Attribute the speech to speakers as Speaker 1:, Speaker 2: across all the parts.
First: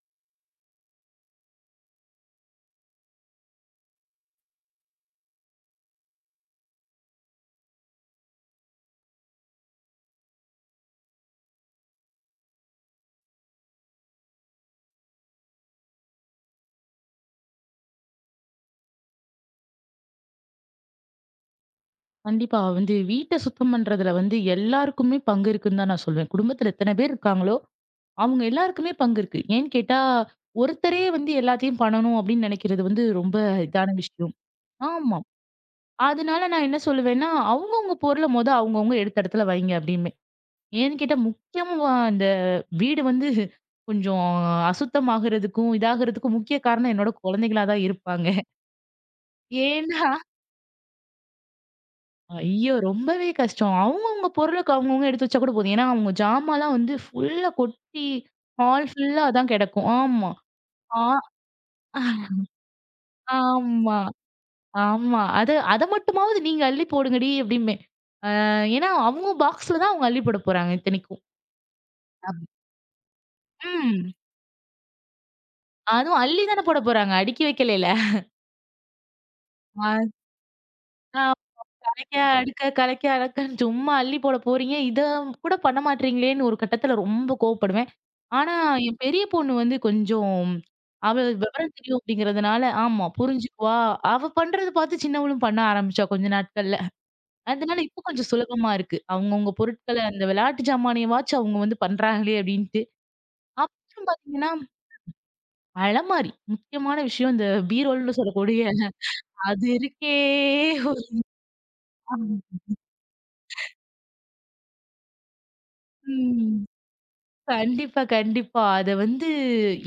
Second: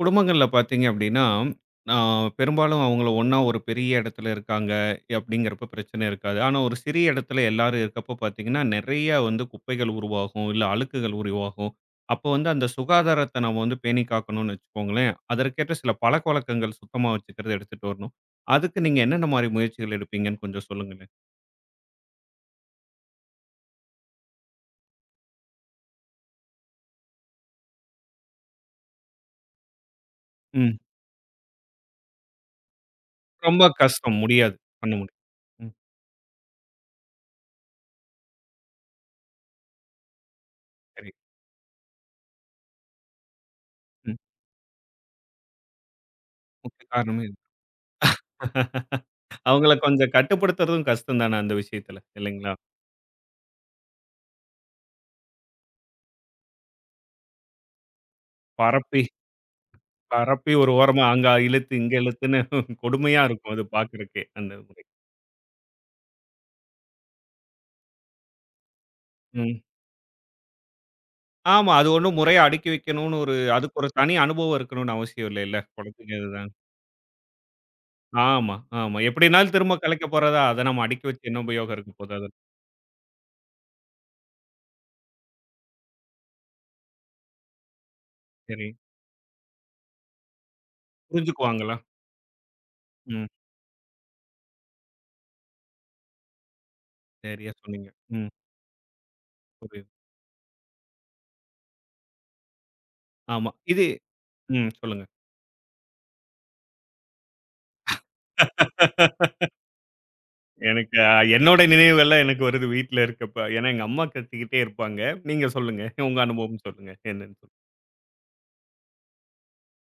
Speaker 1: குடும்பங்கள்ல பார்த்தீங்க அப்படின்னா, ஆ பெரும்பாலும் அவங்கள ஒண்ணா ஒரு பெரிய இடத்துல இருக்காங்க அப்படிங்கிறப்ப பிரச்சனை இருக்காது. ஆனா ஒரு சிறிய இடத்துல எல்லாரும் இருக்கப்போ பார்த்தீங்கன்னா, நெறைய வந்து குப்பைகள் உருவாகும், இல்ல அழுக்குகள் உருவாகும். அப்போ வந்து அந்த சுகாதாரத்த நம்ம வந்து பேணி காக்கணும்னு வச்சுக்கோங்களேன். அதற்கேற்ற சில பழக்கவழக்கங்கள் சுத்தமா வச்சுக்கிறத எடுத்துட்டு வரணும். அதுக்கு நீங்க என்னென்ன மாரி முயற்சிகள் எடுப்பீங்கன்னு கொஞ்சம் சொல்லுங்களேன்?
Speaker 2: கண்டிப்பா வந்து வீட்டை சுத்தம் பண்றதுல வந்து எல்லாருக்குமே பங்கு இருக்குன்னு தான் நான் சொல்வேன். குடும்பத்துல எத்தனை பேர் இருக்காங்களோ, அவங்க எல்லாருக்குமே பங்கு இருக்கு. ஏன்னு கேட்டா,
Speaker 1: ம்.
Speaker 2: ஒருத்தரே வந்து எல்லாத்தையும் பண்ணணும் அப்படின்னு நினைக்கிறது வந்து ரொம்ப
Speaker 1: ரொம்ப
Speaker 2: இதான
Speaker 1: கஷ்டம்.
Speaker 2: விஷயம்.
Speaker 1: முடியாது. பண்ண
Speaker 2: ஆமா.
Speaker 1: முடியாது. ம்.
Speaker 2: அதனால நான் என்ன சொல்லுவேன்னா, அவங்கவங்க பொருள மொத அவங்கவங்க எடுத்த இடத்துல வைங்க அப்படிம்பேன். ஏன்னு
Speaker 1: சரி.
Speaker 2: கேட்டா, முக்கியமா அந்த வீடு வந்து
Speaker 1: ம்.
Speaker 2: கொஞ்சம் அசுத்தமாகறதுக்கும், இதாகறதுக்கும் முக்கிய
Speaker 1: முக்கிய
Speaker 2: காரணம் என்னோட
Speaker 1: காரணமே இது.
Speaker 2: குழந்தைகளா தான் இருப்பாங்க.
Speaker 1: அவங்கள
Speaker 2: ஏன்னா
Speaker 1: கொஞ்சம் கட்டுப்படுத்துறதும் கஷ்டம் தானே அந்த விஷயத்துல. இல்லைங்களா?
Speaker 2: ஐயோ! ரொம்பவே கஷ்டம். அவங்கவங்க பொருளுக்கு அவங்கவங்க எடுத்து வச்சா கூட போதும். ஏன்னா, அவங்க ஜாமான்லாம் வந்து ஃபுல்லா கொட்டி ஹால்
Speaker 1: பரப்பி,
Speaker 2: ஃபுல்லா அதான் கிடக்கும். ஆமா.
Speaker 1: பரப்பி ஒரு
Speaker 2: ஆ,
Speaker 1: ஓரமா அங்க இழுத்து, இங்க இழுத்துன்னு கொடுமையா இருக்கும் அது
Speaker 2: ஆமா,
Speaker 1: பார்க்கறக்கே அந்த முறை.
Speaker 2: ஆமா. அத அத மட்டுமாவது நீங்க அள்ளி போடுங்கடி அப்டிம்பேன். ஏன்னா, அவங்க
Speaker 1: ம்.
Speaker 2: பாக்ஸ்ல தான் அவங்க அள்ளி போட போறாங்க இத்தனைக்கும்.
Speaker 1: ஆமா. அது ஒண்ணும் முறையா அடுக்கி வைக்கணும்னு ஒரு அதுக்கு ஒரு
Speaker 2: ம்.
Speaker 1: தனி அனுபவம் இருக்கணும்னு அவசியம் இல்லைல்ல. குழந்தைங்க
Speaker 2: அதுவும் அள்ளி
Speaker 1: இதுதான்.
Speaker 2: தானே போட போறாங்க. அடுக்கி வைக்கலைல.
Speaker 1: ஆமா, ஆமா. எப்படினாலும் திரும்ப கலைக்க போறதா, அத நம்ம அடுக்கி
Speaker 2: அ
Speaker 1: வச்சு என்ன உபயோகம் இருக்க போகுது
Speaker 2: கலக்க,
Speaker 1: அதுல.
Speaker 2: அடுக்க, கலக்க, அடக்கன்னு சும்மா அள்ளி போட போறீங்க. இத கூட பண்ண மாட்றீங்களேன்னு ஒரு கட்டத்துல ரொம்ப கோவப்படுவேன். ஆனா,
Speaker 1: சரி.
Speaker 2: என் பெரிய பொண்ணு வந்து கொஞ்சம் அவ விவரம்
Speaker 1: புரிஞ்சுக்குவாங்களா?
Speaker 2: தெரியும் அப்படிங்கிறதுனால ஆமா
Speaker 1: ம்.
Speaker 2: புரிஞ்சுக்குவா. அவ பண்றது பார்த்து சின்னவளும் பண்ண ஆரம்பிச்சா கொஞ்ச நாட்கள்ல.
Speaker 1: சரியா
Speaker 2: அதனால
Speaker 1: சொன்னீங்க.
Speaker 2: இப்ப கொஞ்சம்
Speaker 1: ம்.
Speaker 2: சுலபமா இருக்கு. அவங்கவங்க
Speaker 1: புரியுது.
Speaker 2: பொருட்கள அந்த விளையாட்டு ஜாமானையவாச்சும் அவங்க வந்து பண்றாங்களே அப்படின்ட்டு.
Speaker 1: ஆமா. இது
Speaker 2: அப்புறம் பார்த்தீங்கன்னா,
Speaker 1: ம். சொல்லுங்க.
Speaker 2: அலமாரி முக்கியமான விஷயம் இந்த பீரோல்ன்னு சொல்லக்கூடிய அது இருக்கே!
Speaker 1: எனக்கு என்னோட நினைவுகள்லாம்
Speaker 2: ஒரு
Speaker 1: எனக்கு வருது வீட்ல இருக்கப்ப. ஏன்னா எங்க அம்மா கத்திக்கிட்டே இருப்பாங்க. நீங்க சொல்லுங்க. உங்க
Speaker 2: ம்.
Speaker 1: அனுபவம் சொல்லுங்க. என்னன்னு சொல்லி.
Speaker 2: கண்டிப்பா, கண்டிப்பா. அத வந்து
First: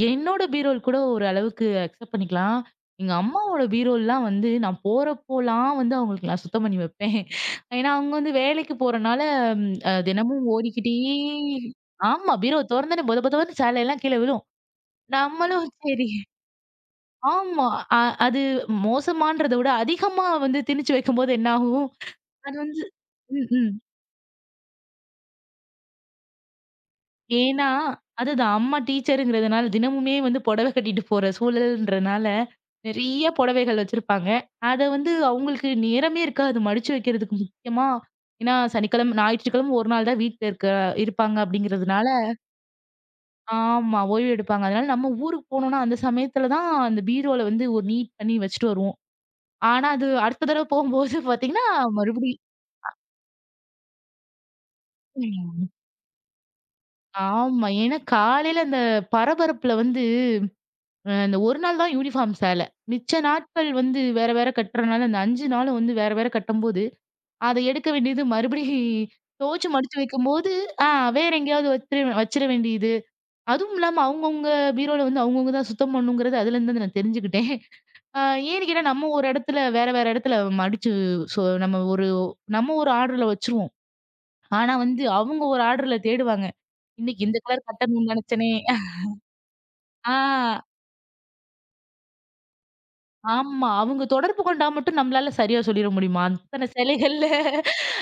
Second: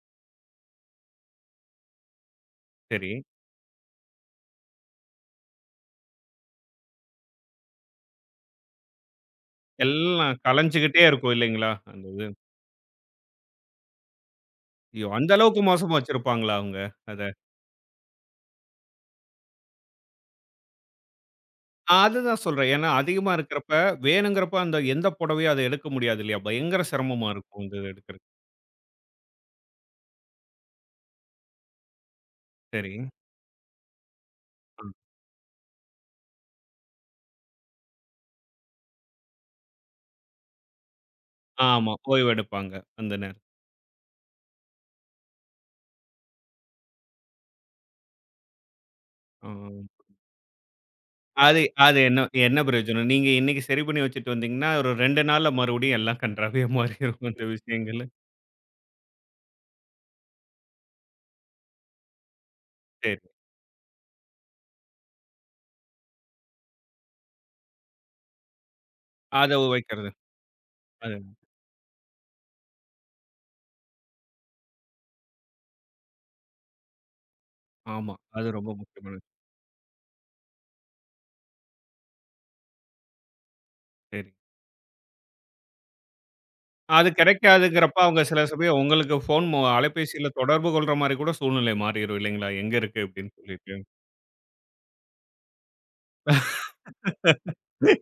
Speaker 2: என்னோட பீரோல் கூட ஒரு அளவுக்கு அக்செப்ட் பண்ணிக்கலாம்.
Speaker 1: சரி.
Speaker 2: எங்க அம்மாவோட பீரோல்லாம் வந்து நான் போறப்போலாம் வந்து அவங்களுக்கு நான் சுத்தம் பண்ணி வைப்பேன். ஏன்னா, அவங்க வந்து வேலைக்கு போறனால ம் அ
Speaker 1: எல்லாம்
Speaker 2: தினமும் ஓடிக்கிட்டே.
Speaker 1: கலஞ்சுகிட்டே இருக்கும் இல்லைங்களா? அந்த இது.
Speaker 2: ஆமா. பீரோ தொறந்தோனே பொத பொதன்னு சேலையெல்லாம் கீழ விழும்.
Speaker 1: ஐயோ! அந்த அளவுக்கு
Speaker 2: நம்மளும்
Speaker 1: மோசமா
Speaker 2: சரி.
Speaker 1: வச்சிருப்பாங்களா அவங்க அத?
Speaker 2: ஆமா. அ அது மோசமான்றத விட அதிகமா வந்து திணிச்சு வைக்கும்போது என்ன ஆகும்?
Speaker 1: அதுதான்
Speaker 2: அது
Speaker 1: சொல்றேன்.
Speaker 2: வந்து
Speaker 1: ஏன்னா அதிகமா
Speaker 2: ம், ம்.
Speaker 1: இருக்கிறப்ப, வேணுங்கிறப்ப அந்த எந்த புடவையும் அத எடுக்க முடியாது இல்லையா? பயங்கர சிரமமா இருக்கும்
Speaker 2: ஏன்னா,
Speaker 1: இந்த இது எடுக்கிறது.
Speaker 2: அதுதான் அம்மா டீச்சருங்கிறதுனால, தினமுமே வந்து புடவை கட்டிட்டு போற சூழல்ன்றனால,
Speaker 1: சரி.
Speaker 2: நெறைய புடவைகள் வச்சிருப்பாங்க. அத
Speaker 1: ம்.
Speaker 2: வந்து அவங்களுக்கு நேரமே இருக்காது மடிச்சு வைக்கிறதுக்கு முக்கியமா. ஏன்னா, சனிக்கிழமை, ஞாயிற்றுக்கிழமை ஒரு நாள் தான் வீட்ல இருக்க இருப்பாங்க
Speaker 1: ஆமா.
Speaker 2: அப்படிங்கிறதுனால.
Speaker 1: ஓய்வு எடுப்பாங்க அந்த நேரம்.
Speaker 2: ஆமா, ஓய்வு எடுப்பாங்க. அதனால நம்ம ஊருக்கு போனோம்னா, அந்த சமயத்துல தான் அந்த பீரோல வந்து ஒரு நீட் பண்ணி வச்சுட்டு வருவோம்.
Speaker 1: ம்.
Speaker 2: ஆனா, அது அடுத்த தடவ போகும்போது
Speaker 1: அது
Speaker 2: பார்த்தீங்கன்னா,
Speaker 1: அது என்ன
Speaker 2: மறுபடியும்
Speaker 1: என்ன பிரயோஜனம்? நீங்க இன்னைக்கு சரி பண்ணி வச்சுட்டு வந்தீங்கன்னா, ஒரு 2 நாள்ல மறுபடியும் எல்லாம் கண்றாவியா மாறிரும் அந்த
Speaker 2: ஆமா. ஏன்னா,
Speaker 1: விஷயங்கள்ல.
Speaker 2: காலையில அந்த பரபரப்புல வந்து இந்த ஒரு நாள் தான் யூனிஃபார்ம் சேல. மிச்ச
Speaker 1: சரி.
Speaker 2: நாட்கள் வந்து வேற வேற கட்டுறனால, அந்த 5 நாள் வந்து வேற வேற கட்டும்போது, அத எடுக்க வேண்டியது மறுபடியும்
Speaker 1: அத
Speaker 2: துவச்சு மடிச்சு
Speaker 1: வைக்கிறது.
Speaker 2: வைக்கும்போது, ஆ
Speaker 1: அது
Speaker 2: வேற எங்கேயாவது வச்சிர வச்சிர வேண்டியது. அதுவும் இல்லாம அவங்கவங்க பீரோல வந்து அவங்கவங்க தான் சுத்தம் பண்ணணுங்கிறது அதுலேருந்து தான் நான் தெரிஞ்சுக்கிட்டேன்.
Speaker 1: ஆமா.
Speaker 2: அ
Speaker 1: அது
Speaker 2: ஏன்னு
Speaker 1: ரொம்ப
Speaker 2: கேட்டா, நம்ம
Speaker 1: முக்கியமானது.
Speaker 2: ஒரு இடத்துல வேற வேற இடத்துல மடிச்சு, சோ, நம்ம ஒரு ஆர்டர்ல வச்சுருவோம்.
Speaker 1: சரி.
Speaker 2: ஆனா வந்து அவங்க ஒரு ஆர்டர்ல தேடுவாங்க.
Speaker 1: அது
Speaker 2: இன்னைக்கு இந்த கலர்
Speaker 1: கிடைக்காதுங்கிறப்ப,
Speaker 2: கட்டணும்னு
Speaker 1: அவங்க சில
Speaker 2: நினைச்சேனே.
Speaker 1: சமயம் உங்களுக்கு ஃபோன் அலைபேசியில
Speaker 2: ஆ.
Speaker 1: தொடர்பு கொள்ற மாரி கூட சூழ்நிலை மாறிரும் இல்லைங்களா? எங்க இருக்கு அப்படின்னு
Speaker 2: ஆமா.
Speaker 1: சொல்லிட்டு.
Speaker 2: அவங்க தொடர்பு கொண்டா மட்டும் நம்மளால சரியா சொல்லிற முடியுமா? அத்தன சிலைகள்ல.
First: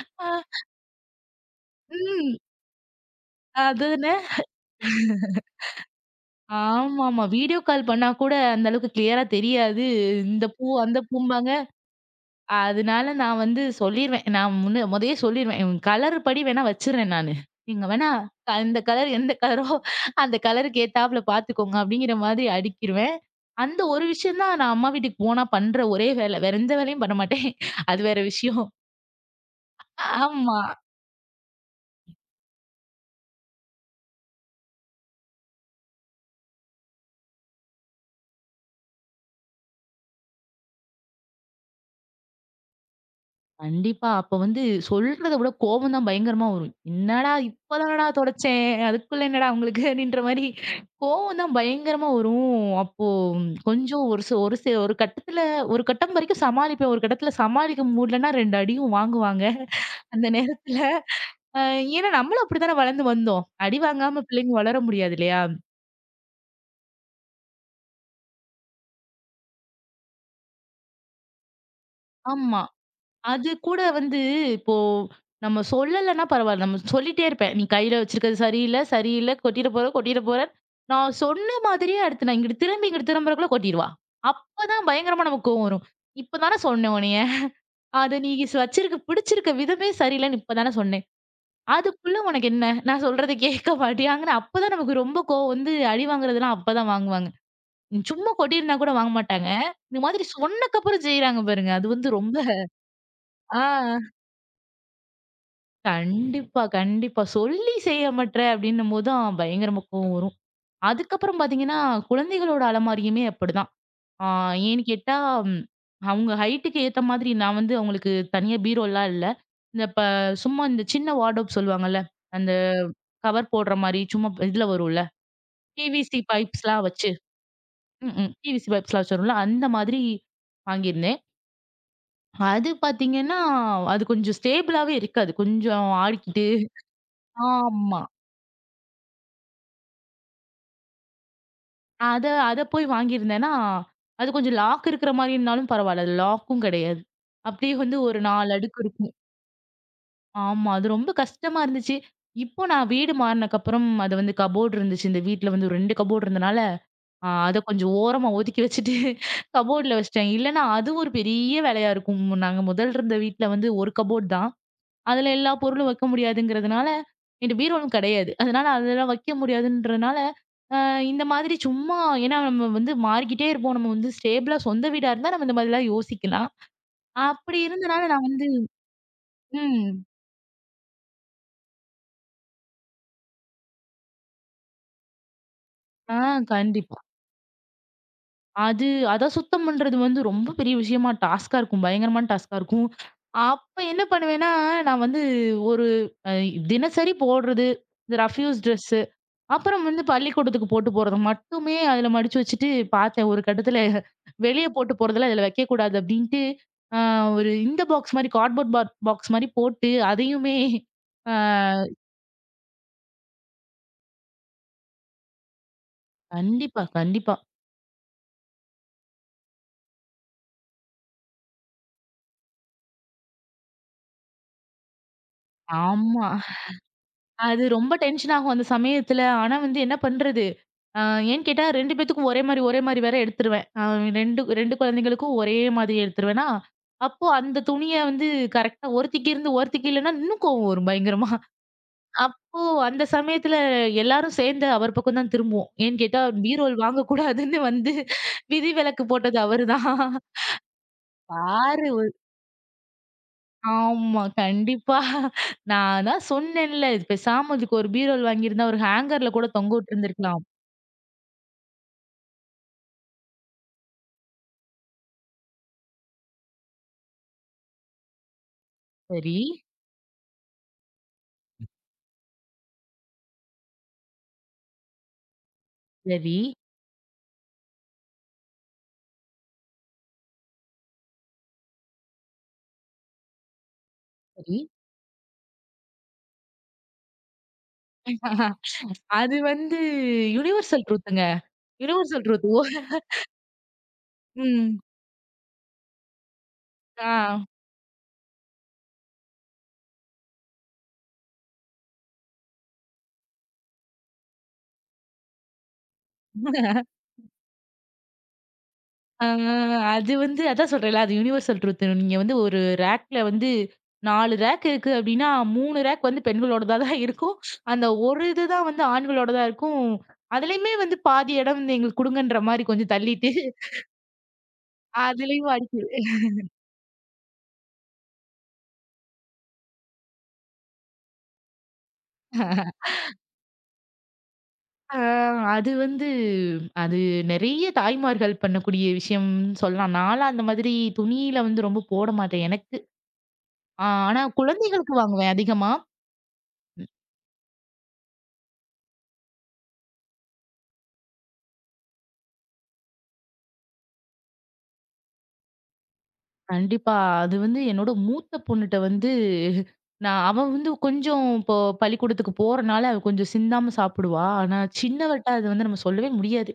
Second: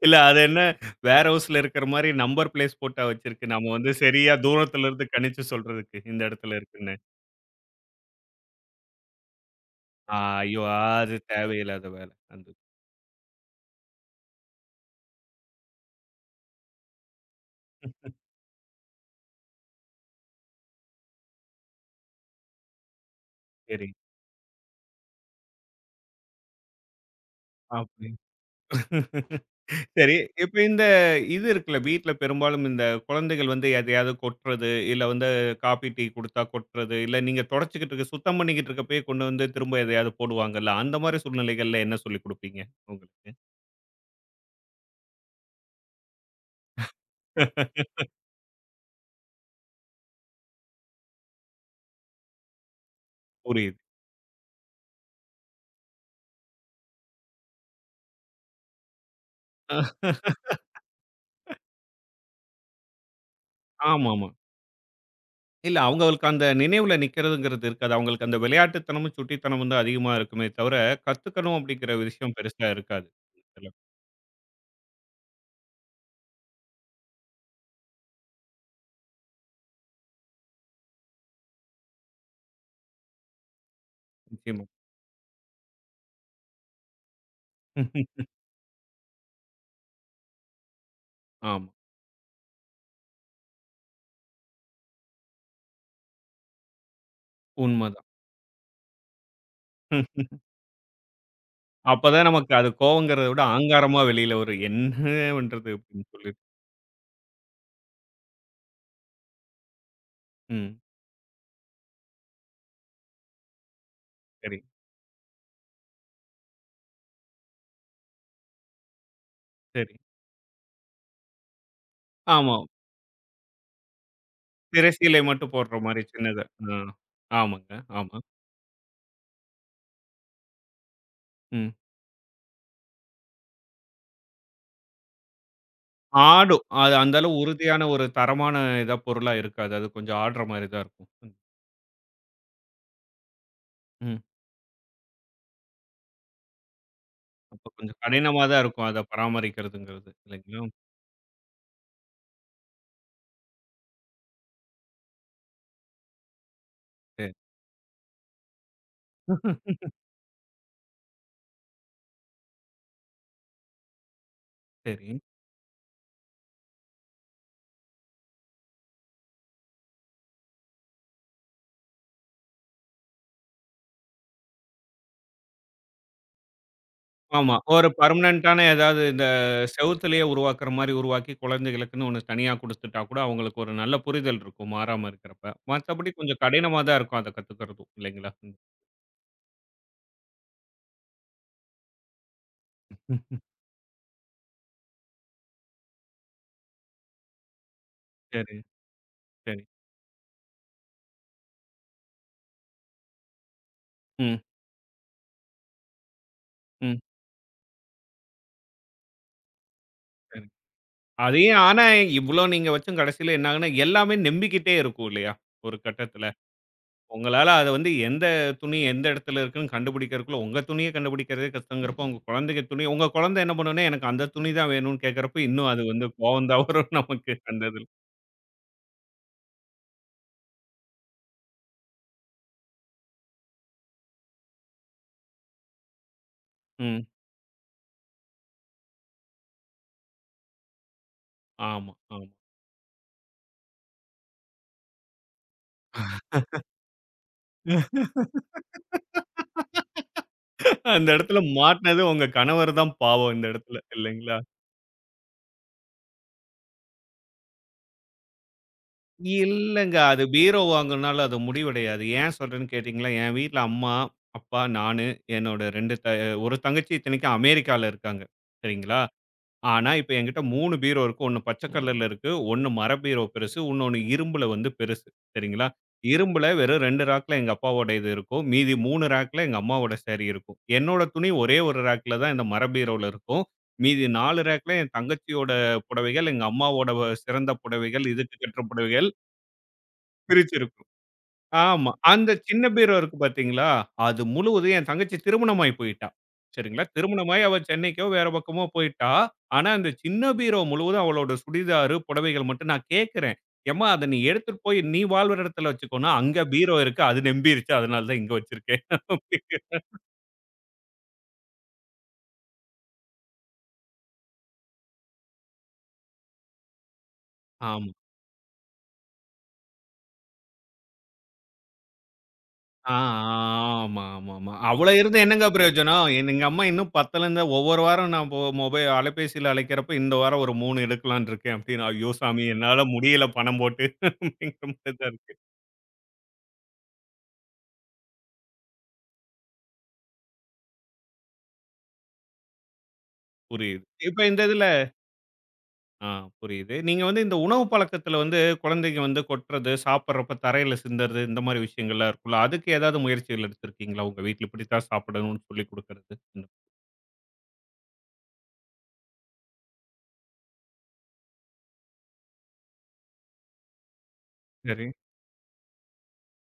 Speaker 1: இல்ல
Speaker 2: அ
Speaker 1: அது என்ன வேர் ஹவுஸ்ல இருக்கிற மாரி
Speaker 2: ம்.
Speaker 1: நம்பர் பிளேஸ் போட்டா வச்சிருக்கு. நம்ம வந்து
Speaker 2: அதுதானே.
Speaker 1: சரியா தூரத்துல இருந்து கணிச்சு சொல்றதுக்கு, இந்த இடத்துல இருக்குன்னு.
Speaker 2: ஆமாமா. வீடியோ கால் பண்ணா கூட அந்த அளவுக்கு கிளியரா தெரியாது.
Speaker 1: ஆ,
Speaker 2: இந்த
Speaker 1: ஐயோ!
Speaker 2: பூ, அந்த
Speaker 1: அது
Speaker 2: பூம்பாங்க.
Speaker 1: தேவையில்லாத வேலை. அந்த
Speaker 2: அதனால நான் வந்து சொல்லிருவேன். நான் முன்ன மொதயே சொல்லிருவேன். கலர் படி வேணா வச்சுர்றேன் நானு. நீங்க வேணா இந்த கலர் எந்த கலரோ அந்த கலருக்கு ஏத்தாப்ல பார்த்துக்கோங்க அப்படிங்கிற மாதிரி அடுக்கிருவேன். அந்த
Speaker 1: சரி.
Speaker 2: ஒரு விஷயம் தான் நான் அம்மா வீட்டுக்கு போனா பண்ற ஒரே வேலை. வேற எந்த வேலையும் பண்ண மாட்டேன். அது
Speaker 1: அப்படி.
Speaker 2: வேற விஷயம்.
Speaker 1: சரி. இப்ப
Speaker 2: ஆமா.
Speaker 1: இந்த இது இருக்குல்ல, வீட்ல பெரும்பாலும் இந்த குழந்தைகள் வந்து எதையாவது கொட்டுறது, இல்ல வந்து காப்பி, டீ குடுத்தா கொட்டுறது, இல்ல நீங்க தொடச்சுக்கிட்டு இருக்க சுத்தம் பண்ணிக்கிட்டு இருக்கப்பயே கொண்டு வந்து திரும்ப எதையாவது போடுவாங்கல்ல, அந்த மாரி சூழ்நிலைகள்ல என்ன சொல்லிக் குடுப்பீங்க உங்களுக்கு?
Speaker 2: கண்டிப்பா. அப்ப வந்து சொல்றத விட கோவம் தான் பயங்கரமா வரும். என்னடா இப்பதானடா தொடைச்சேன். அதுக்குள்ள என்னடா உங்களுக்கு அப்படின்ற மாரி கோவம் தான் பயங்கரமா வரும். அப்போ
Speaker 1: புரியுது.
Speaker 2: கொஞ்சம் ஒரு கட்டத்துல ஒரு கட்டம் வரைக்கும் சமாளிப்பேன். ஒரு கட்டத்துல சமாளிக்க முடியலன்னா 2 அடியும் வாங்குவாங்க. அந்த நேரத்துல அ ஏன்னா நம்மளும் அப்படித்தானே வளர்ந்து வந்தோம். அடி வாங்காம
Speaker 1: ஆமாமா.
Speaker 2: பிள்ளைங்க வளர முடியாது இல்லையா?
Speaker 1: இல்ல அவங்களுக்கு அந்த நினைவுல நிக்கிறதுங்கிறது இருக்காது. அவங்களுக்கு அந்த விளையாட்டுத்தனமும், சுட்டித்தனமும் தான் அதிகமா இருக்குமே தவிர, கத்துக்கணும் அப்படிங்கிற விஷயம்
Speaker 2: ஆமா.
Speaker 1: பெருசா இருக்காது.
Speaker 2: அது கூட வந்து இப்போ நம்ம சொல்லலன்னா பரவாயில்ல. நம்ம சொல்லிட்டே இருப்பேன். "நீ கையில வச்சிருக்கிறது சரியில்ல, சரியில்ல. கொட்டிட போற, கொட்டிட போற." நான் சொன்ன மாதிரியே அடுத்து நான் இங்கிட்டு திரும்பி, இங்கிட்டு திரும்புறக்குள்ள கொட்டிருவா.
Speaker 1: நிச்சயமா.
Speaker 2: அப்பதான் பயங்கரமா நமக்கு கோவம் வரும். "இப்பதானே சொன்னேன் உன்னைய. அத நீ வச்சிருக்க பிடிச்சிருக்க விதமே சரியில்லன்னு இப்பதானே சொன்னேன்.
Speaker 1: ஆமா.
Speaker 2: அதுக்குள்ள உனக்கு என்ன? நான் சொல்றத கேட்க மாட்டியாங்கன்னு." அப்பதான் நமக்கு ரொம்ப கோவம் வந்து அடி வாங்குறதெல்லாம் அப்பதான் வாங்குவாங்க. நீ
Speaker 1: உண்மதான்.
Speaker 2: சும்மா கொட்டியிருந்தா கூட வாங்க மாட்டாங்க. இந்த மாதிரி சொன்னக்கப்புறம் செய்றாங்க பாருங்க. அது வந்து
Speaker 1: அப்பதான்
Speaker 2: ரொம்ப.
Speaker 1: நமக்கு அது கோவங்கிறத விட
Speaker 2: ஆ.
Speaker 1: ஆங்காரமா வெளியில வரும். என்ன பண்றது அப்படின்னு சொல்லிட்டு.
Speaker 2: கண்டிப்பா, கண்டிப்பா. "சொல்லி செய்ய மாட்ற" அப்படின்னும்போது தான் பயங்கரமா கோவம் வரும்.
Speaker 1: ம்.
Speaker 2: அதுக்கப்புறம் பார்த்தீங்கன்னா, குழந்தைகளோட அலமாரியுமே அப்படிதான். ஆ
Speaker 1: சரி,
Speaker 2: ஏன்னு கேட்டா, ம் அவங்க ஹைட்டுக்கு ஏத்த மாதிரி நான் வந்து அவங்களுக்கு தனியா பீரோலாம் இல்ல. இந்த
Speaker 1: சரி.
Speaker 2: ப சும்மா இந்த சின்ன வார்ட்ரோப் சொல்லுவாங்கல்ல. அந்த
Speaker 1: ஆமா.
Speaker 2: கவர் போடுற மாரி சும்மா இதுல வரும்ல.
Speaker 1: திரைசீலை மட்டும் போடுற மாரி
Speaker 2: பிவிசி
Speaker 1: சின்னதா. ஆ.
Speaker 2: பைப்ஸ்லாம் வச்சு.
Speaker 1: ஆமாங்க. ஆமா.
Speaker 2: ம். பிவிசி பைப்ஸ்லாம் வச்சு வரும்ல. அந்த மாதிரி வாங்கியிருந்தேன்.
Speaker 1: ம்.
Speaker 2: அது பார்த்தீங்கன்னா, அது கொஞ்சம் ஸ்டேபிளாவே இருக்காது. கொஞ்சம் ஆடிக்கிட்டு.
Speaker 1: ஆடும். அது அந்த அளவு உறுதியான
Speaker 2: ஆமா.
Speaker 1: ஒரு தரமான இதா பொருளா இருக்காது. அது கொஞ்சம் ஆடுற மாரி தான் இருக்கும்.
Speaker 2: அத அத போய் வாங்கியிருந்தேன்னா,
Speaker 1: ம்.
Speaker 2: அது கொஞ்சம் லாக் இருக்கிற மாரி இருந்தாலும் பரவால்ல. அது லாக்கும் கிடையாது.
Speaker 1: அப்ப
Speaker 2: அப்படியே வந்து
Speaker 1: கொஞ்சம்
Speaker 2: ஒரு
Speaker 1: கடினமா
Speaker 2: 4
Speaker 1: தான்
Speaker 2: அடுக்கு
Speaker 1: இருக்கும். அத
Speaker 2: இருக்கும்.
Speaker 1: பராமரிக்கிறதுங்கிறது. இல்லைங்களா?
Speaker 2: ஆமா. அது ரொம்ப கஷ்டமா இருந்துச்சு. இப்போ நான் வீடு மாறுனக்கப்புறம் அது வந்து கபோர்டு இருந்துச்சு. இந்த வீட்ல வந்து 2 கபோர்டு இருந்தனால,
Speaker 1: சரி,
Speaker 2: அத கொஞ்சம் ஓரமா ஒதுக்கி வச்சுட்டு கபோர்டுல வச்சுட்டேன். இல்லன்னா அது ஒரு பெரிய வேலையா இருக்கும். நாங்க முதல் இருந்த வீட்ல வந்து 1 கபோர்டு தான்.
Speaker 1: சரி.
Speaker 2: அதுல எல்லா பொருளும் வைக்க முடியாதுங்கிறதுனால என்ட்ட பீரோவும் கிடையாது. அதனால அதெல்லாம் வைக்க முடியாதுன்றனால, அ இந்த மாதிரி சும்மா. ஏன்னா நம்ம வந்து மாறிக்கிட்டே இருப்போம். நம்ம வந்து ஸ்டேபிளா சொந்த வீடா இருந்தா நம்ம இந்த மாதிரிலாம் யோசிக்கலாம்.
Speaker 1: ஆமா.
Speaker 2: அப்படி
Speaker 1: ஒரு
Speaker 2: இருந்தனால நான் வந்து.
Speaker 1: பெர்மனன்ட்டான ஏதாவது இந்த
Speaker 2: ம்.
Speaker 1: செவுத்துலயே உருவாக்குற மாரி உருவாக்கி, குழந்தைகளுக்குன்னு ஒண்ணு தனியா குடுத்துட்டா கூட, அவங்களுக்கு ஒரு நல்ல புரிதல் இருக்கும், மாறாம இருக்கிறப்ப. மத்தபடி
Speaker 2: ஆ
Speaker 1: கொஞ்சம் கடினமா தான்
Speaker 2: கண்டிப்பா.
Speaker 1: இருக்கும், அத கத்துக்கிறதும் இல்லைங்களா? ம்.
Speaker 2: அது அத சுத்தம் பண்றது வந்து ரொம்ப பெரிய விஷயமா டாஸ்க்கா இருக்கும். பயங்கரமான டாஸ்க்கா இருக்கும்.
Speaker 1: ம்.
Speaker 2: அப்ப என்ன பண்ணுவேன்னா, நான் வந்து ஒரு அ தினசரி போடுறது, இந்த
Speaker 1: சரி,
Speaker 2: ரஃப்யூஸ் ட்ரெஸ்.
Speaker 1: சரி.
Speaker 2: அப்புறம் வந்து பள்ளிக்கூடத்துக்கு போட்டு போறது மட்டுமே அதுல மடிச்சு வச்சுட்டு பார்த்தேன் ஒரு கட்டத்துல.
Speaker 1: ம்,
Speaker 2: வெளிய போட்டு போறதெல்லாம் இதுல வைக்கக்கூடாது அப்படின்ட்டு, ஆ
Speaker 1: ம்.
Speaker 2: ஒரு இந்த பாக்ஸ் மாரி கார்ட்போர்ட் பாக்ஸ் மாரி போட்டு
Speaker 1: சரி.
Speaker 2: அதையுமே. ஆ
Speaker 1: அதையும் ஆனா இவ்ளோ நீங்க வச்சும் கடைசியில என்ன ஆகும்னா, எல்லாமே நம்பிக்கிட்டே இருக்கும் இல்லையா? ஒரு கட்டத்துல.
Speaker 2: கண்டிப்பா, கண்டிப்பா.
Speaker 1: உங்களால அத வந்து எந்த துணி எந்த இடத்துல இருக்குன்னு கண்டுபிடிக்கிறதுக்குள்ள, உங்க துணிய கண்டுபிடிக்கிறதே கஷ்டங்கிறப்போ, உங்க குழந்தைங்க துணி உங்க குழந்தை என்ன பண்ணும்னா, எனக்கு அந்த துணி தான் வேணும்னு கேட்கிறப்ப, இன்னும் அது வந்து
Speaker 2: ஆமா.
Speaker 1: கோவம் தான் வரும் நமக்கு அந்த
Speaker 2: அது
Speaker 1: இதுல.
Speaker 2: ரொம்ப டென்ஷன் ஆகும் அந்த சமயத்துல. ஆனா வந்து என்ன பண்றது? ஆ ஏன்னு கேட்டா 2 பேத்துக்கும் ஒரே மாரி ஒரே மாரி வேற எடுத்துருவேன். 2 2 குழந்தைகளுக்கும் ஒரே மாதிரி எடுத்துருவேனா,
Speaker 1: ம்.
Speaker 2: அப்போ அந்த துணிய வந்து கரெக்ட்டா ஒருத்திக்கு இருந்து ஒருத்திக்கு இல்லன்னா இன்னும் கோவம் வரும் பயங்கரமா.
Speaker 1: ஆமா, ஆமா.
Speaker 2: அப்போ அந்த சமயத்துல எல்லாரும் சேர்ந்து அவர் பக்கம் தான் திரும்புவோம். ஏன்னு கேட்டா பீரோல் வாங்கக்கூடாதுன்னு வந்து விதிவிலக்கு போட்டது அவருதான்.
Speaker 1: அந்த இடத்துல
Speaker 2: பாரு
Speaker 1: மாட்னது
Speaker 2: ஒரு
Speaker 1: உங்க கணவர் தான் பாவம் இந்த இடத்துல
Speaker 2: ஆமா,
Speaker 1: இல்லைங்களா?
Speaker 2: கண்டிப்பா. நான் தான் சொன்னேன்ல, இது பேசாம இதுக்கு ஒரு பீரோல் வாங்கியிருந்தா ஒரு ஹேங்கர்ல கூட தொங்க
Speaker 1: இல்லங்க. அது
Speaker 2: விட்டுருந்துருக்கலாம்.
Speaker 1: பீரோ வாங்குனால அது முடிவடையாது. ஏன் சொல்றேன்னு கேட்டீங்களா, என் வீட்ல அம்மா, அப்பா, நானு, என்னோட 2 ஒரு தங்கச்சி இத்தனைக்கும் அமெரிக்கால இருக்காங்க. சரிங்களா?
Speaker 2: சரி,
Speaker 1: ஆனா, இப்ப என்கிட்ட 3 பீரோ இருக்கு. 1 பச்சை கலர்ல இருக்கு. 1 மர பீரோ பெருசு. இன்னொன்னு இரும்புல வந்து பெருசு. சரிங்களா?
Speaker 2: சரி,
Speaker 1: இரும்புல வெறும் 2 ரேக்ல எங்க அப்பாவோட இது இருக்கும். மீதி 3 ரேக்ல எங்க அம்மாவோட சாரி இருக்கும். என்னோட துணி ஒரே ஒரு ரேக்ல தான் இந்த மர பீரோல இருக்கும். மீதி 4
Speaker 2: சரி.
Speaker 1: ரேக்ல என் தங்கச்சியோட புடவைகள், எங்க அம்மாவோட சிறந்த புடவைகள், இதுக்கு கற்ற புடவைகள்
Speaker 2: அது வந்து யுனிவர்சல்
Speaker 1: பிரிச்சிருக்கும்.
Speaker 2: ட்ரூத்துங்க.
Speaker 1: ஆமா.
Speaker 2: யுனிவர்சல்
Speaker 1: அந்த
Speaker 2: ட்ரூத்.
Speaker 1: சின்ன பீரோ இருக்கு பார்த்தீங்களா, அது
Speaker 2: ஓ, ம்.
Speaker 1: முழுவதும் என் தங்கச்சி திருமணமாயி போயிட்டா. சரிங்களா,
Speaker 2: ஆ.
Speaker 1: திருமணமாயி அவ சென்னைக்கோ வேற பக்கமோ போயிட்டா. ஆனா, அந்த சின்ன பீரோ முழுவதும் அவளோட சுடிதாரு, புடவைகள் மட்டும் நான் கேட்கிறேன். "எம்மா அத நீ எடுத்துட்டு போய் நீ வாழ்ற இடத்துல வச்சுக்கோன்னா, அங்க பீரோ இருக்கு அது நெம்பிருச்சு அதனால தான் இங்க வச்சிருக்கேன்."
Speaker 2: ஆ அது வந்து அதான் சொல்றேன்ல. அது யுனிவர்சல் ட்ரூத். நீங்க வந்து ஒரு ரேக்ல வந்து 4 ரேக் இருக்கு அப்டின்னா, 3 ரேக் வந்து பெண்களோடதா தான் இருக்கும். அந்த
Speaker 1: ஆமா.
Speaker 2: ஒரு இதுதான் வந்து ஆண்களோடதா இருக்கும். அதுலயுமே வந்து பாதி இடம் வந்து எங்களுக்கு குடுங்கன்ற மாரி
Speaker 1: ஆ,
Speaker 2: கொஞ்சம் தள்ளிட்டு,
Speaker 1: ஆமா, ஆமாமா. அவ்வளோ இருந்து என்னங்க
Speaker 2: அதுலயும் அடிக்குது.
Speaker 1: பிரயோஜனம்? என் எங்க அம்மா இன்னும் பத்தலன்னு ஒவ்வொரு வாரம் நான் மொபைல் அலைபேசியில அழைக்கிறப்ப, இந்த வாரம் ஒரு 3 எடுக்கலான்னு இருக்கேன் அப்படின்னு. ஐயோ சாமி! என்னால முடியல பணம் போட்டு அப்படிங்கிற மாரி
Speaker 2: ஆ
Speaker 1: தான் இருக்கு.
Speaker 2: அது வந்து அது நெறைய தாய்மார்கள் பண்ணக்கூடிய விஷயம்னு சொல்லலாம். நான்லாம் அந்த மாதிரி துணியில வந்து ரொம்ப போட மாட்டேன் எனக்கு.
Speaker 1: புரியுது. இப்ப
Speaker 2: ஆனா
Speaker 1: இந்த இதுல
Speaker 2: குழந்தைகளுக்கு வாங்குவேன் அதிகமா.
Speaker 1: ஆ புரியுது. நீங்க வந்து இந்த உணவு பழக்கத்துல வந்து குழந்தைங்க வந்து கொட்டுறது, சாப்பிடுறப்ப தரையில சிந்தறது, இந்த மாரி விஷயங்கள்லாம் இருக்கும்ல. அதுக்கு ஏதாவது முயற்சிகள் எடுத்திருக்கீங்களா? உங்க வீட்ல இப்படித்தான் சாப்பிடணும்னு சொல்லிக் குடுக்கறது. ம்.
Speaker 2: கண்டிப்பா. அது வந்து என்னோட மூத்த பொண்ணுட்ட வந்து நான் அவ வந்து கொஞ்சம் இப்போ பள்ளிக்கூடத்துக்கு போறனால, அவ கொஞ்சம் சிந்தாம சாப்பிடுவா. ஆனா
Speaker 1: சரி.
Speaker 2: சின்னவட்ட அது வந்து நம்ம சொல்லவே முடியாது.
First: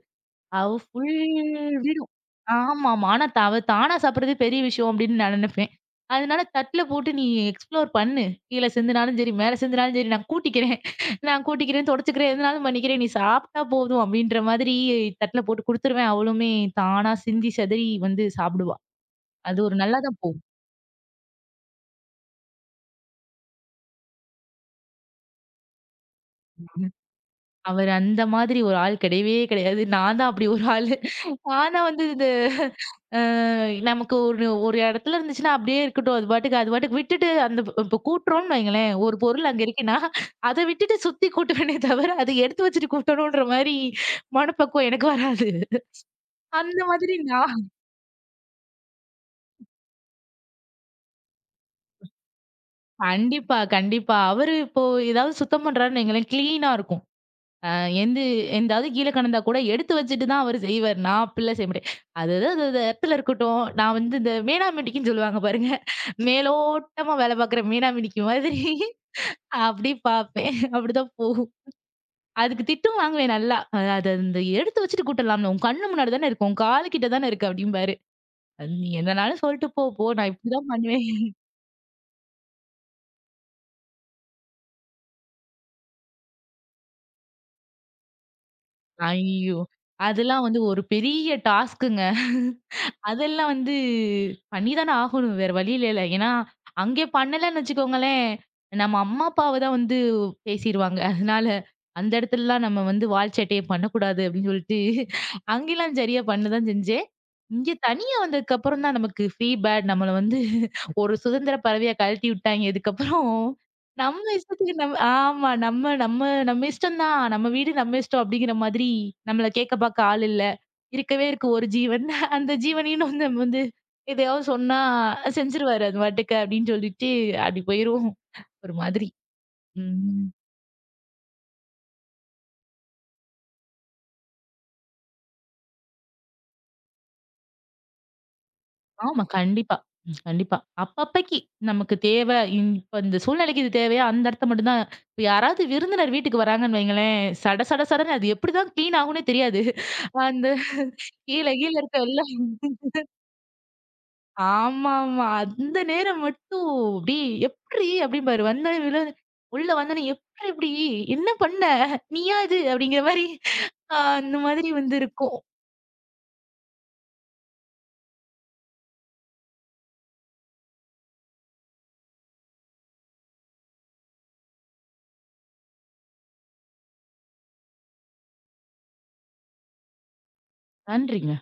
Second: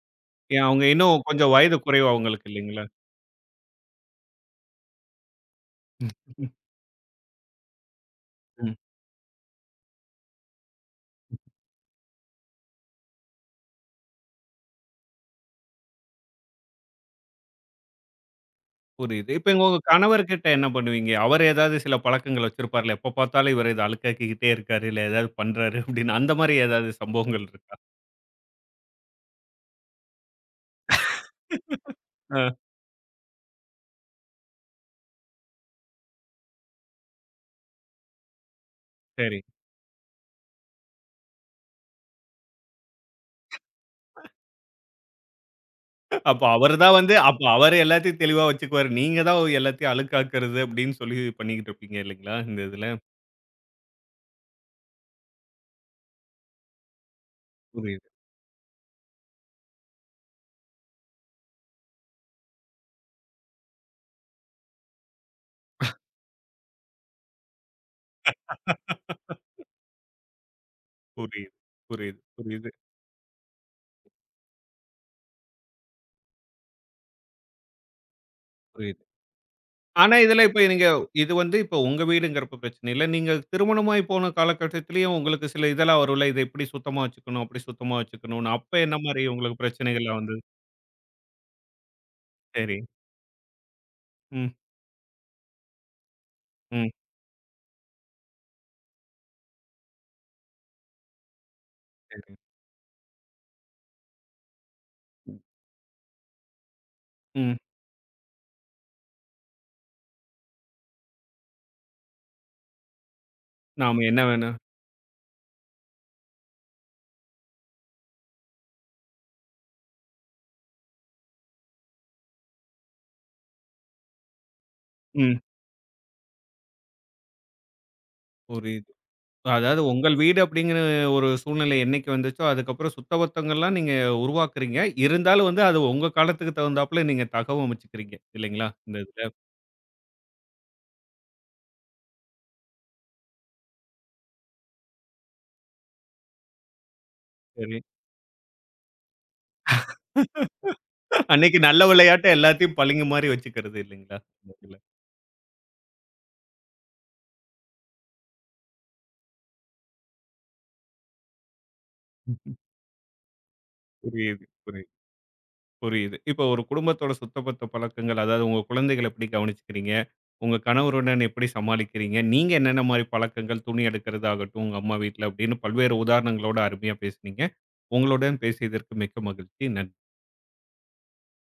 Speaker 1: ஏன்
Speaker 2: அவ
Speaker 1: அவங்க
Speaker 2: ஃபுல்
Speaker 1: இன்னும் கொஞ்சம் வயது குறைவு
Speaker 2: வீடும்.
Speaker 1: அவங்களுக்கு இல்லைங்களா?
Speaker 2: ஆமாமா. ஆனா அவ தானா சாப்பிடுறதே பெரிய விஷயம் அப்படின்னு நான் நினைப்பேன். அதனால தட்ல போட்டு நீ எக்ஸ்ப்ளோர் பண்ணு. கீழ
Speaker 1: ம்.
Speaker 2: சிந்துனாலும் சரி, மேல சிந்துனாலும் சரி நான் கூட்டிக்கிறேன். நான் கூட்டிக்கிறேன், தொடச்சுக்கிறேன், எதுனாலும் பண்ணிக்கிறேன். நீ சாப்பிட்டா போதும் அப்படின்ற மாதிரி தட்ல போட்டு குடுத்துருவேன். அவளுமே தானா சிந்தி செதறி வந்து சாப்பிடுவா.
Speaker 1: புரியுது. இப்ப
Speaker 2: அது ஒரு
Speaker 1: உங்க
Speaker 2: நல்லா தான் போகும்.
Speaker 1: கணவர்கிட்ட என்ன பண்ணுவீங்க? அவரு ஏதாவது சில பழக்கங்கள் வச்சிருப்பார்ல, எப்ப பார்த்தாலும் இவரு இத அழுக்காக்கிக்கிட்டே இருக்காரு, இல்ல ஏதாவது பண்றாரு அப்படின்னு அந்த மாரி ஏதாவது சம்பவங்கள் இருக்கா?
Speaker 2: அவரு அந்த மாதிரி ஒரு ஆள் கிடையவே கிடையாது. நான் தான் அப்படி ஒரு ஆளு. நான் தான் வந்து இது
Speaker 1: ஆ
Speaker 2: அ நமக்கு ஒரு ஒரு இடத்துல இருந்துச்சுன்னா அப்படியே இருக்கட்டும். அது பாட்டுக்கு அது பாட்டுக்கு விட்டுட்டு அந்த இப்ப கூட்டுறோம்னு வைங்களேன். ஒரு
Speaker 1: சரி.
Speaker 2: பொருள் அங்க இருக்குன்னா, அத விட்டுட்டு சுத்தி கூட்டுவேனே தவிர, அத எடுத்து வச்சுட்டு கூட்டணும்ன்ற மாரி மனப்பக்குவம் எனக்கு வராது.
Speaker 1: அப்ப அவரு
Speaker 2: அந்த
Speaker 1: தான் வந்து
Speaker 2: மாதிரி
Speaker 1: அப்ப
Speaker 2: நான்.
Speaker 1: அவரு எல்லாத்தையும் தெளிவா வச்சுக்குவாரு. நீங்க தான் எல்லாத்தையும் அழுக்காக்குறது அப்படின்னு சொல்லி பண்ணிக்கிட்டு இருப்பீங்க இல்லைங்களா? இந்த இதுல.
Speaker 2: கண்டிப்பா, கண்டிப்பா. அவரு இப்போ ஏதாவது சுத்தம் பண்றாருன்னு வைங்களேன், கிளீனா இருக்கும். அ
Speaker 1: புரியுது.
Speaker 2: எந்து எந்தாவது கீழ கிடந்தா கூட எடுத்து வச்சுட்டு தான் அவரு செய்வாரு. நான் அப்டிலாம் செய்ய மாட்டேன். அது அது அது அது எடத்துல இருக்கட்டும். நான் வந்து இந்த மேனாமிட்டிக்குன்னு சொல்லுவாங்க பாருங்க. மேலோட்டமா வேல பார்க்குற மேனாமிட்டிக்கு மாதிரி அப்டி பார்ப்பேன். அப்டிதான் போகும்.
Speaker 1: புரியுது. புரியுது,
Speaker 2: அதுக்கு
Speaker 1: புரியுது,
Speaker 2: திட்டும் வாங்குவேன் நல்லா. அது அந்த எடுத்து வச்சுட்டு கூட்டலாம்ல. உன் கண்ணு முன்னாடி தானே இருக்கு. உன் காது கிட்ட தானே இருக்கு அப்டிம்பாரு. அது நீ
Speaker 1: புரியுது.
Speaker 2: என்னனாலும் சொல்ட்டு போ, போ.
Speaker 1: ஆனா,
Speaker 2: நான்
Speaker 1: இதெல்லாம் இப்ப
Speaker 2: இப்டிதான்
Speaker 1: நீங்க
Speaker 2: பண்ணுவேன்.
Speaker 1: இது வந்து இப்ப உங்க வீடுங்கிறப்ப பிரச்சனை இல்ல. நீங்க திருமணமாயி போன காலகட்டத்திலயும் உங்களுக்கு சில இதெல்லாம் வரும்ல. இத இப்படி சுத்தமா வச்சுக்கணும், அப்படி சுத்தமா வச்சுக்கணும்னு. அப்ப என்ன மாரி
Speaker 2: ஐயோ!
Speaker 1: உங்களுக்கு பிரச்சனைகள்லாம் வந்தது?
Speaker 2: அதெல்லாம் வந்து ஒரு பெரிய டாஸ்க்குங்க.
Speaker 1: சரி.
Speaker 2: அதெல்லாம் வந்து
Speaker 1: ம்,
Speaker 2: பண்ணிதானே ஆகணும். வேற வழி இல்லைல. ஏன்னா,
Speaker 1: ம்.
Speaker 2: அங்கே பண்ணலன்னு வச்சுக்கோங்களேன், நம்ம அம்மா, அப்பாவ தான் வந்து பேசிருவாங்க. அதனால அந்த
Speaker 1: சரி.
Speaker 2: இடத்துலலாம் நம்ம வந்து வால் சேட்டைய பண்ணக்கூடாது அப்படின்னு சொல்லிட்டு, அங்கேலாம் சரியா பண்ண தான் செஞ்சேன்.
Speaker 1: ம்.
Speaker 2: இங்க தனியா வந்ததுக்கப்புறம் தான் நமக்கு ஃப்ரீ பேட் நம்மள வந்து ஒரு சுதந்திர பறவையா கழட்டி விட்டாய்ங்க. இதுக்கப்புறம்
Speaker 1: நாம என்ன
Speaker 2: நம்ம
Speaker 1: வேணும்?
Speaker 2: இஷ்டத்துக்கு நம்ம. ஆமா. நம்ம நம்ம நம்ம இஷ்டம் தான். நம்ம வீடு நம்ம இஷ்டம் அப்படிங்கிற மாதிரி நம்மள கேட்க பாக்க ஆள் இல்ல. இருக்கவே இருக்கு ஒரு ஜீவன். அந்த ஜீவனையும் வந்து நம்ம வந்து எதையாவது சொன்னா
Speaker 1: ம்.
Speaker 2: செஞ்சுருவாரு அது பாட்டுக்கு அப்படின்னு சொல்லிட்டு அப்படி போயிருவோம். ஒரு
Speaker 1: புரியுது.
Speaker 2: மாதிரி.
Speaker 1: அதாவது உங்கள்
Speaker 2: ம்.
Speaker 1: வீடு அப்படிங்கிற ஒரு சூழ்நிலை என்னைக்கு வந்துச்சோ, அதுக்கப்புறம் சுத்தபத்தங்கள்லாம் நீங்க உருவாக்குறீங்க. இருந்தாலும் வந்து அது உங்க காலத்துக்கு தகுந்தாப்புல நீங்க தகவமைச்சுக்கிறீங்க. இல்லைங்களா? இந்த
Speaker 2: ஆமா.
Speaker 1: இதுல.
Speaker 2: கண்டிப்பா. ம். கண்டிப்பா. அப்பப்பக்கி நமக்கு தேவை. இப்ப இந்த சூழ்நிலைக்கு இது தேவையா? அந்த இடத்த மட்டும் தான். இப்ப யாராவது விருந்தினர் வீட்டுக்கு வராங்கன்னு வைங்களேன், சட
Speaker 1: சரி.
Speaker 2: சட சடன்னு அது எப்படிதான் கிளீன் ஆகும்னே தெரியாது. அந்த கீழ
Speaker 1: அன்னைக்கு
Speaker 2: கீழ
Speaker 1: நல்ல
Speaker 2: இருக்க எல்லா.
Speaker 1: விளையாட்டு எல்லாத்தையும் பளிங்கு மாரி வச்சுக்கிறது இல்லைங்களா? இந்த இதுல.
Speaker 2: ஆமாமா. அந்த நேரம் மட்டும் அப்டி எப்ட்ரி அப்டிம்பாரு. வந்தோனே உள்ள வந்தோனே எப்ட்ரி இப்டி? என்ன பண்ண? நீயா இது? அப்டிங்கிற மாரி அந்த
Speaker 1: புரியுது,
Speaker 2: மாதிரி
Speaker 1: புரியுது,
Speaker 2: வந்து இருக்கும்.
Speaker 1: புரியுது. இப்ப ஒரு குடும்பத்தோட சுத்தபத்த பழக்கங்கள், அதாவது உங்க குழந்தைகள எப்படி கவனிச்சுக்கிறீங்க? உங்க கணவருடன் எப்படி சமாளிக்கிறீங்க? நீங்க என்னென்ன மாரி பழக்கங்கள், துணி எடுக்கிறது ஆகட்டும், உங்க அம்மா வீட்ல அப்படின்னு பல்வேறு உதாரணங்களோட அருமையா பேசுனீங்க. உங்களுடன் பேசியதற்கு மிக்க மகிழ்ச்சி. நன்றி.
Speaker 2: நன்றிங்க.